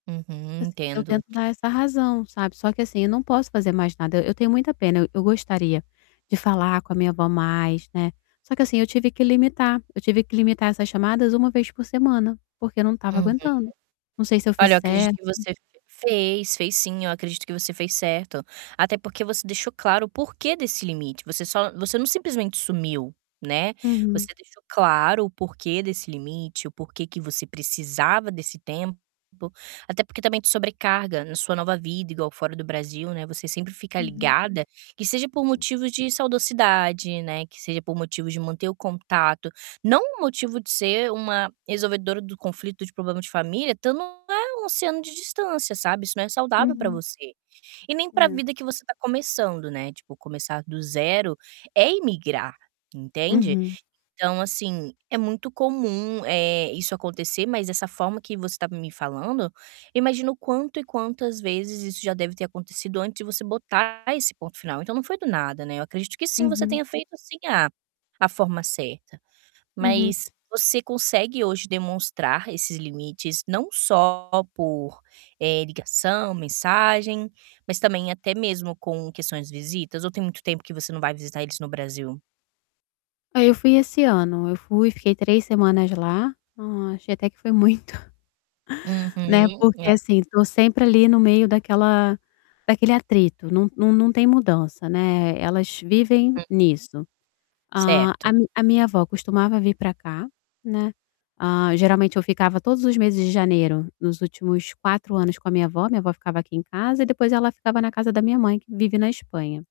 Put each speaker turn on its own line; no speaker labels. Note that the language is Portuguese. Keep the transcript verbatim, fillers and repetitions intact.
Uhum.
Assi eu
Entendo.
tento dar essa razão, sabe. Só que assim, eu não posso fazer mais nada, eu tenho muita pena, eu eu gostaria de falar com a minha avó mais, né. Só que assim, eu tive que limitar, eu tive que limitar essas chamadas uma vez por semana, porque eu não estava
Uhum.
aguentando. Não sei se eu fiz
Olha, eu acredito
certo
que você fez, fez sim eu acredito que você fez certo, até porque você deixou claro o porquê desse limite você só você não simplesmente sumiu, né,
Uhum.
você deixou claro o porquê desse limite, o porquê que você precisava desse tempo, até porque também de sobrecarga na sua nova vida igual fora do Brasil, né, você sempre fica
Uhum.
ligada, que seja por motivos de saudocidade, né, que seja por motivos de manter o contato, não um motivo de ser uma resolvedora do conflito de problema de família, estando a um oceano de distância, sabe, isso não é saudável pra
Uhum.
você. E nem para
É.
vida que você tá começando, né, tipo começar do zero é imigrar, entende.
Uhum.
Então, assim, é muito comum, eh, isso acontecer, mas dessa forma que você tá me falando, imagino o quanto e quantas vezes isso já deve ter acontecido antes de você botar esse ponto final, então, não foi do nada, né. Eu acredito que sim você
Uhum.
tenha feito assim a a forma certa.
Uhum.
Mas você consegue hoje demonstrar esses limites não só por, eh, ligação, eh, mensagem, mas também até mesmo com questões de visitas ou tem muito tempo que você não vai visitar eles no Brasil?
Aí eu fui esse ano, eu fui e fiquei três semanas lá, ah, achei até que foi muito né,
Uhum,
porque
é.
assim estou sempre ali no meio daquela daquele atrito, não não não tem mudança, né, elas vivem
Hum.
nisso. A a
Certo.
mi a minha avó costumava vir pra cá, né, hã, geralmente eu ficava todos os meses de janeiro nos últimos quatro anos com a minha avó, minha avó ficava aqui em casa e depois ela ficava na casa da minha mãe que vive na Espanha.